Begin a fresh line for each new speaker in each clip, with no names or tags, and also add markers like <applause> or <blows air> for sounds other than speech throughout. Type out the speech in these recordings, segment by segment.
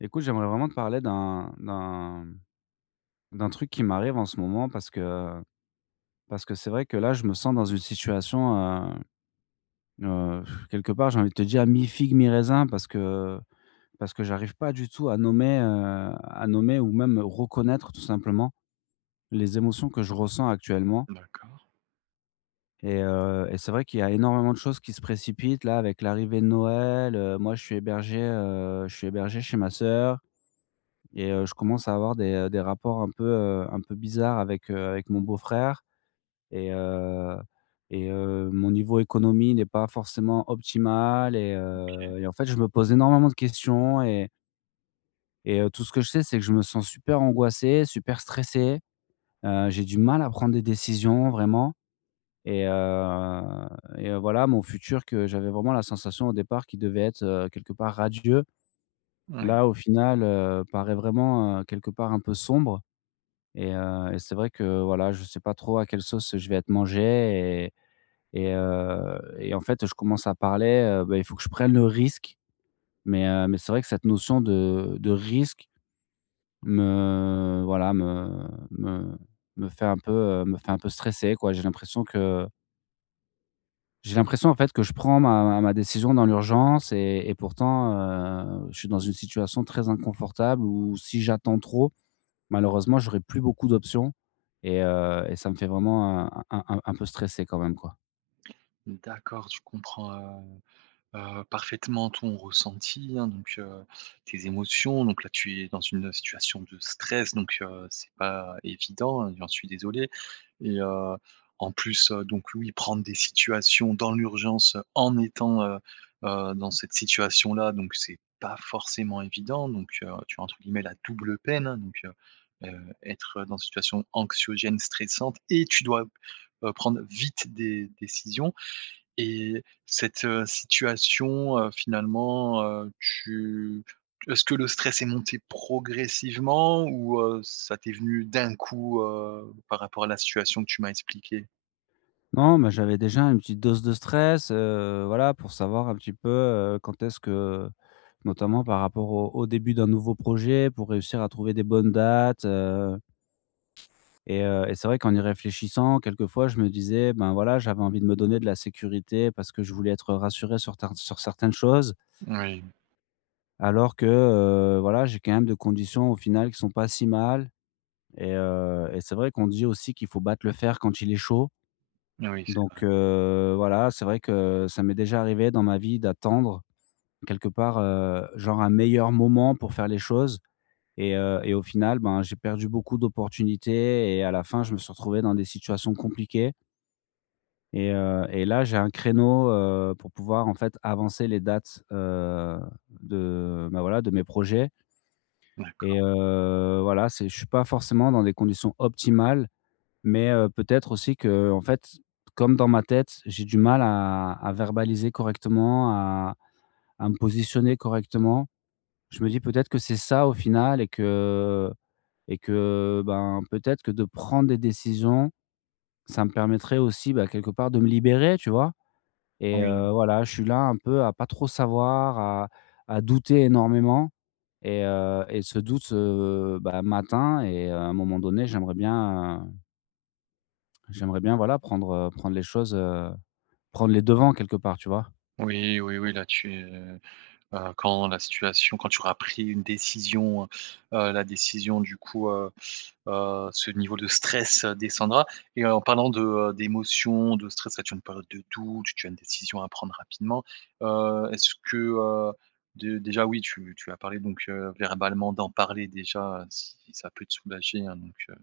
Écoute, j'aimerais vraiment te parler d'un d'un d'un truc qui m'arrive en ce moment parce que parce que c'est vrai que là, je me sens dans une situation, heu heu, <sighs> quelque part, j'ai envie de te dire mi-figue mi-raisin parce que parce que j'arrive pas du tout à nommer, heu, à nommer ou même reconnaître tout simplement les émotions que je ressens actuellement
D'accord.
et heu, et c'est vrai qu'il y a énormément de choses qui se précipitent là avec l'arrivée de Noël, heu. Moi, je suis hébergé heu, je suis hébergé chez ma sœur et heu, je commence à avoir des des rapports un peu un peu bizarres avec, heu, avec mon beau-frère et heu, et heu, mon niveau économie n'est pas forcément optimal et heu,
OK.
et en fait, je me pose énormément de questions et et heu, tout ce que je sais, c'est que je me sens super angoissé, super stressé. Heu, j'ai du mal à prendre des décisions vraiment et heu, et voilà, mon futur que j'avais vraiment la sensation au départ qui devait être, heu, quelque part radieux.
Oui.
Là, au final, heu, paraît vraiment, heu, quelque part un peu sombre et heu, et c'est vrai que, voilà, je sais pas trop à quelle sauce je vais être mangé et et heu, et en fait, je commence à parler bah, il faut que je prenne le risque mais heu, mais c'est vrai que cette notion de de risque me voilà, me me me fait un peu heu, me fait un peu stresser, quoi. J'ai l'impression que j'ai l'impression, en fait, que je prends ma ma ma décision dans l'urgence et et pourtant, heu, je suis dans une situation très inconfortable où si j'attends trop, malheureusement j'aurais plus beaucoup d'options et heu et ça me fait vraiment un un un peu stresser quand même, quoi.
N d'accord, je comprends, heu heu, parfaitement ton ressenti, hein, donc, heu, tes émotions donc là, tu es dans une situation de stress, donc, heu, c'est pas évident, j'en suis désolé et heu, en plus, heu, donc oui, prendre des situations dans l'urgence en étant, heu heu, dans cette situation-là, donc c'est pas forcément évident donc heu, tu as, entre guillemets, la «double peine» hein, donc, heu heu, être dans une situation anxiogène, stressante et tu dois, heu, prendre vite des décisions et cette situation, heu, finalement, heu, tu est-ce que le stress est monté progressivement ou heu, ça t'est venu d'un coup, heu, par rapport à la situation que tu m'as expliquée?
Non mais j'avais déjà une petite dose de stress, heu, voilà pour savoir un petit peu, heu, quand est-ce que, heu, notamment par rapport au au début d'un nouveau projet pour réussir à trouver des bonnes dates, heu et heu, c'est vrai qu'en y réfléchissant quelquefois, je me disais: «Ben, voilà, j'avais envie de me donner de la sécurité parce que je voulais être rassuré sur tin sur certaines choses.»
Moui.
Alors que, heu, voilà, j'ai quand même des conditions au final qui sont pas si mal et heu et c'est vrai qu'on dit aussi qu'il faut battre le fer quand il est chaud.
Oui, c'est
Donc,
vrai.
heu, voilà, c'est vrai que ça m'est déjà arrivé dans ma vie d'attendre, quelque part, heu, genre un meilleur moment pour faire les choses et heu et au final, ben, j'ai perdu beaucoup d'opportunités et à la fin, je me suis retrouvé dans des situations compliquées. Et heu et là, j'ai un créneau, heu, pour pouvoir, en fait, avancer les dates s heu, de, bah, voilà, de mes projets.
D'accord.
Et heu, voilà, c'est je suis pas forcément dans des conditions optimales. Mais, heu, peut-être aussi qu'en fait, comme dans ma tête, j'ai du mal à à verbaliser correctement, à à me positionner correctement. Je me dis: «Peut-être que c'est ça au final et que et que ben, peut-être que de prendre des décisions, ça me permettrait aussi, bah, quelque part de me libérer», tu vois? Et
Oui.
heu, voilà, je suis là un peu à pas trop savoir, à à douter énormément et heu et ce doute, heu, ben m'atteint et à un moment donné, j'aimerais bien j'aimerais bien, voilà, prendre, heu, prendre les choses, heu, prendre les devants quelque part, tu vois?
Oui, oui, oui, là-dessus, heu, quand la situation quand tu auras pris une décision, heu, heu, la décision du coup, heu, heu, ce niveau de stress descendra et heu, en parlant de, heu, d'émotions, de stress, là tu as une période de doute, tu as une décision à prendre rapidement, heu, est-ce que, heu, dé déjà oui, tu tu as parlé donc, heu, verbalement d'en parler déjà, heu, si ça peut te soulager, hein, donc, heu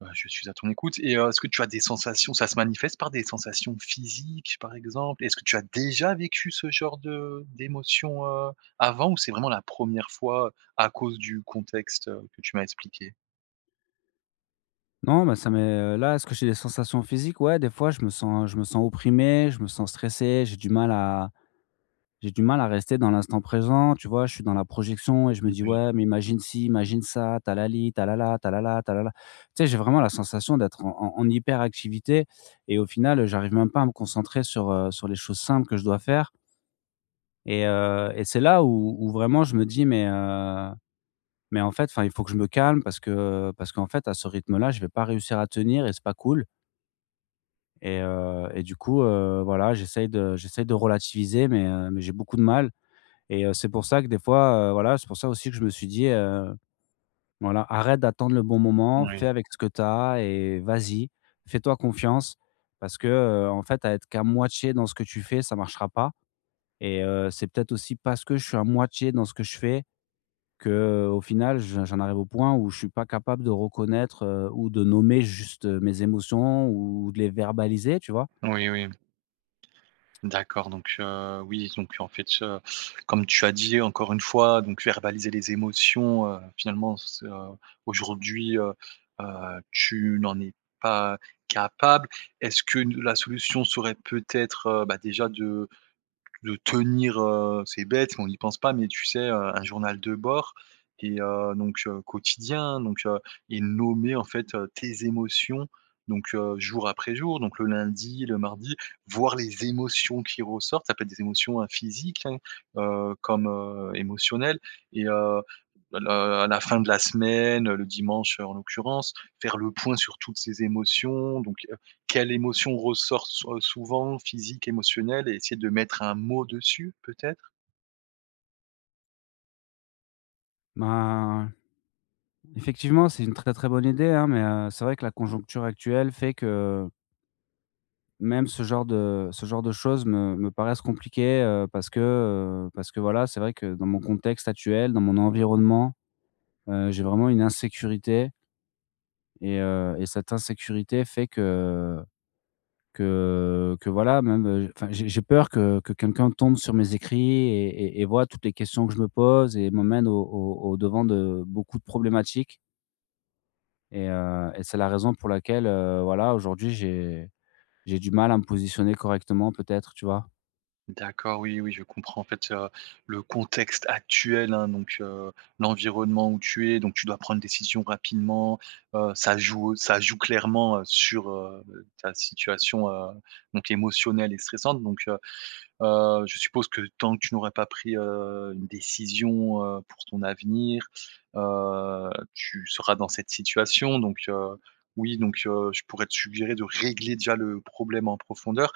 bah je suis à ton écoute et heu, est-ce que tu as des sensations? Ça se manifeste par des sensations physiques par exemple? Est-ce que tu as déjà vécu ce genre de d'émotions, heu, avant ou c'est vraiment la 1re fois, à cause du contexte, heu, que tu m'as expliqué?
Non, mais ça m'est, heu là, est-ce que j'ai des sensations physiques? Ouais, des fois, je me sens je me sens opprimé, je me sens stressé, j'ai du mal à j'ai du mal à rester dans l'instant présent, tu vois? Je suis dans la projection et je me dis:
Moui.
«Ouais, mais imagine ci, imagine ça, tu as la li, tu as la la, tu as la la, tu as la la». Tu sais, j'ai vraiment la sensation d'être en en hyperactivité et au final, heu, j'arrive même pas à me concentrer sur, heu, sur les choses simples que je dois faire. Et heu et c'est là où où vraiment je me dis: «Mais, heu, mais en fait, enfin il faut que je me calme», parce que parce qu'en fait, à ce rythme-là, je vais pas réussir à tenir et c'est pas cool. Et heu et du coup, heu, voilà, j'essaye de j'essaye de relativiser, mais, heu, mais j'ai beaucoup de mal et heu, c'est pour ça que des fois, heu, voilà, c'est pour ça aussi que je me suis dit, heu: «Voilà, arrête d'attendre le bon moment,
Moui.
fais avec ce que tu as et vas-y. Fais-toi confiance parce que, heu, en fait, à être qu'à moitié dans ce que tu fais, ça marchera pas» et heu, c'est peut-être aussi parce que je suis à moitié dans ce que je fais, qu'au final je j'en arrive au point où je suis pas capable de reconnaître, heu, ou de nommer juste, heu, mes émotions ou de les verbaliser, tu vois?
Oui oui. D'accord donc, heu, oui, donc, en fait ce comme tu as dit, encore une fois, donc verbaliser les émotions, heu, finalement, c'est, heu, aujourd'hui, heu, heu, tu n'en es pas capable. Est-ce que n la solution serait peut-être, heu, bah, déjà de de tenir, heu, c'est bête, on n'y pense pas, mais tu sais, heu, un journal de bord et heu, donc heu, quotidien, hein. Donc, heu et nommer en fait, heu, tes émotions donc, heu, jour après jour. Donc le lundi, le mardi, voir les émotions qui ressortent, ça peut être des émotions, heu, physiques, hein, heu, comme, heu, émotionnelles et heu, le à la fin de la semaine, le dimanche, heu, en l'occurrence, faire le point sur toutes ces émotions. Donc, heu, quelle émotion ressort sou heu, souvent? Physique, émotionnelle et essayer de mettre un mot dessus peut-être?
Ben, effectivement, c'est une très très bonne idée hein, mais, heu, c'est vrai que la conjoncture actuelle fait que même ce genre de ce genre de choses me me paraissent compliquées, heu, parce que, heu, parce que voilà, c'est vrai que dans mon contexte actuel, dans mon environnement, heu, j'ai vraiment une insécurité et heu et cette insécurité fait que que, heu, que voilà même enfin j'ai j'ai peur que que quelqu'un tombe sur mes écrits et et et voit toutes les questions que je me pose et m'emmène au au au devant de beaucoup de problématiques et heu et c'est la raison pour laquelle voilà aujourd'hui j'ai j'ai du mal à me positionner correctement peut-être, tu vois?
D'accord, oui, oui, je comprends, en fait, heu, le contexte actuel hein, donc, heu, l'environnement où tu es donc tu dois prendre une décision rapidement. Heu, ça joue ça joue clairement, heu, sur, heu, beh, ta situation, heu, donc émotionnelle et stressante. Donc, heu heu, je suppose que tant que tu n'aurais pas pris, heu, une décision, heu, pour ton avenir, heu, tu seras dans cette situation. Donc, heu, oui, donc, heu, je pourrais te suggérer de régler déjà le problème en profondeur.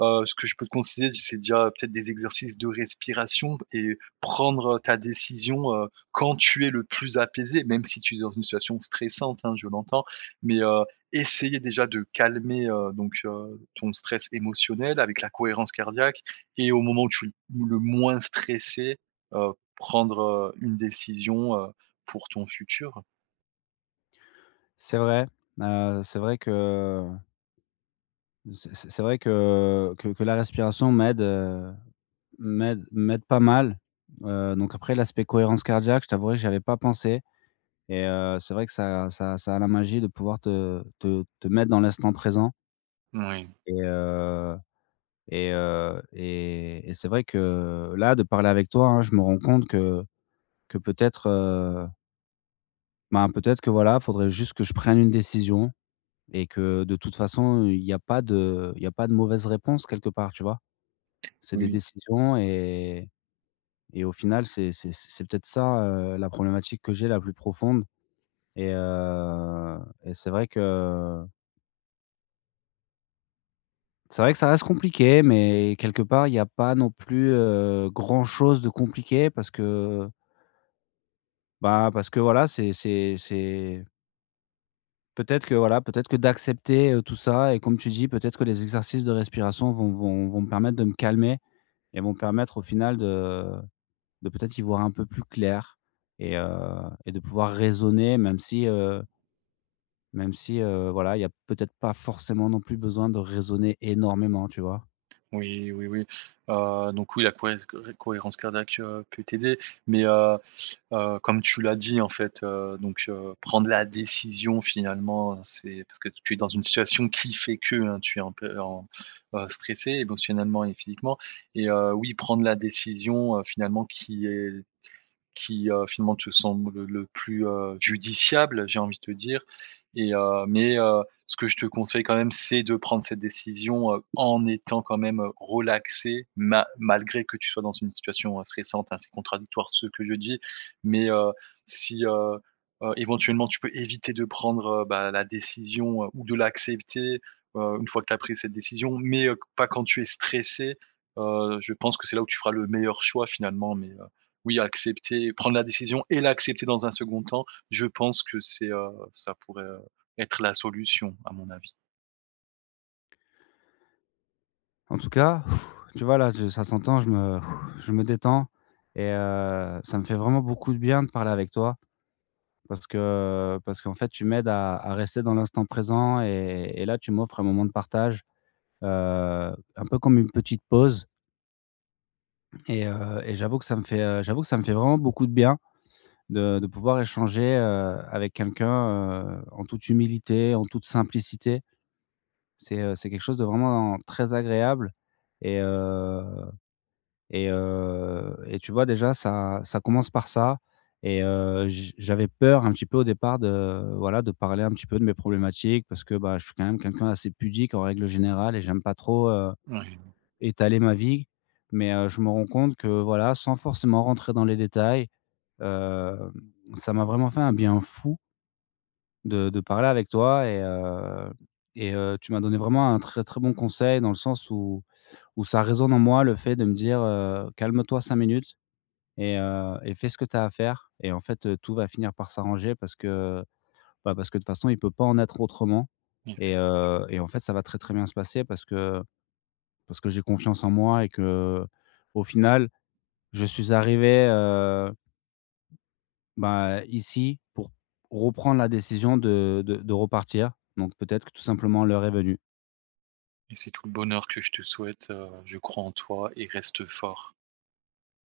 Heu, ce que je peux te considérer, c'est déjà peut-être des exercices de respiration b et prendre ta décision, heu, quand tu es le plus apaisé même si tu es dans une situation stressante hein, je l'entends. Mais, heu, essayer déjà de calmer, heu, donc, heu, ton stress émotionnel avec la cohérence cardiaque et au moment où tu l où le moins stressé, heu, prendre une décision, heu, pour ton futur.
C'est vrai, heu, c'est vrai que, heu c'est c'est c'est vrai que que que la respiration m'aide, heu, m'aide m'aide pas mal, heu, donc après l'aspect cohérence cardiaque, je t'avouerai que j'y avais pas pensé et heu, c'est vrai que ça ça ça a la magie de pouvoir te, heu, te te mettre dans l'instant présent
Moui.
et heu et heu et et c'est vrai que là, de parler avec toi, hein, je me rends compte que que peut-être, heu ben, peut-être que, voilà, il faudrait juste que je prenne une décision et que de toute façon, il y a pas de il y a pas de mauvaises réponses quelque part, tu vois? C'est des
Oui.
décisions et et au final, c'est c'est c'est peut-être ça, heu, la problématique que j'ai la plus profonde et heu, et c'est vrai que c'est vrai que cela reste compliqué, mais quelque part, il y a pas non plus, heu, grand-chose de compliqué parce que bah, parce que, voilà, c'est c'est c'est peut-être que, voilà, peut-être que d'accepter, heu, tout ça et comme tu dis, peut-être que les exercices de respiration vont vont vont me permettre de me calmer et vont me permettre au final de, heu, de peut-être y voir un peu plus clair et heu, de pouvoir raisonner même si, heu même si, heu, voilà, il y a peut-être pas forcément non plus besoin de raisonner énormément, tu vois?
Oui, oui, oui, heu, donc oui, la cohéz co cohérence cardiaque peut t'aider, mais, heu heu, comme tu l'as dit, en fait, heu, donc, heu, prendre la décision finalement c'est parce que tu es dans une situation qui fait que tu es un peu en bah, stressé émotionnellement et physiquement et heu, oui, prendre la décision, heu, finalement qui est qui, heu, finalement te semble le plus, heu, judiciable j'ai envie de te dire et heu, mais, heu, ce que je te conseille quand même c'est de prendre cette décision, heu, en étant quand même relaxé ma malgré que tu sois dans une situation, heu, stressante et assez contradictoire, ce que je dis, mais heu, si, heu heu, éventuellement tu peux éviter de prendre, bah, la décision, heu, ou de l'accepter, heu, une fois que tu as pris cette décision, mais heu, pas quand tu es stressé, heu, je pense que c'est là où tu feras le meilleur choix finalement, mais, heu, oui, accepter, prendre la décision et l'accepter dans un 2d temps, je pense que c'est, heu, ça pourrait être la solution à mon avis.
En tout cas, <blows air> tu vois là, je ça s'entend, je me <blows air> je me détends et heu, ça me fait vraiment beaucoup de bien de parler avec toi. Parce que, parce qu'en fait tu m'aides à à rester dans l'instant présent et et là tu m'offres un moment de partage, heu, un peu comme une petite pause. Et heu, et j'avoue que ça me fait, heu, j'avoue que ça me fait vraiment beaucoup de bien, de de pouvoir échanger, heu, avec quelqu'un, heu, en toute humilité, en toute simplicité. C'est, heu, c'est quelque chose de vraiment, très agréable et heu, et heu, et tu vois déjà ça ça commence par ça et heu, j j'avais peur un petit peu au départ de voilà, de parler un petit peu de mes problématiques, parce que, bah, je suis quand même quelqu'un d'assez pudique en règle générale et j'aime pas trop, heu,
Ouais.
étaler ma vie, mais heu, je me rends compte que voilà, sans forcément rentrer dans les détails, hem, ça m'a vraiment fait un bien fou de de parler avec toi et heu, et heu, tu m'as donné vraiment un très très bon conseil dans le sens où où ça résonne en moi le fait de me dire, heu: «Calme-toi 5 minutes et heu, et fais ce que tu as à faire et en fait, heu, tout va finir par s'arranger parce que, bah, parce que de toute façon il peut pas en être autrement» et
Effectiv
heu, et en fait ça va très très bien se passer parce que, parce que j'ai confiance en moi et que, au final, je suis arrivé, heu bah ici, pour, reprendre la décision de de de repartir, donc peut-être que tout simplement l'heure est venue.
Et c'est tout le bonheur que je te souhaite, heu, je crois en toi et reste fort.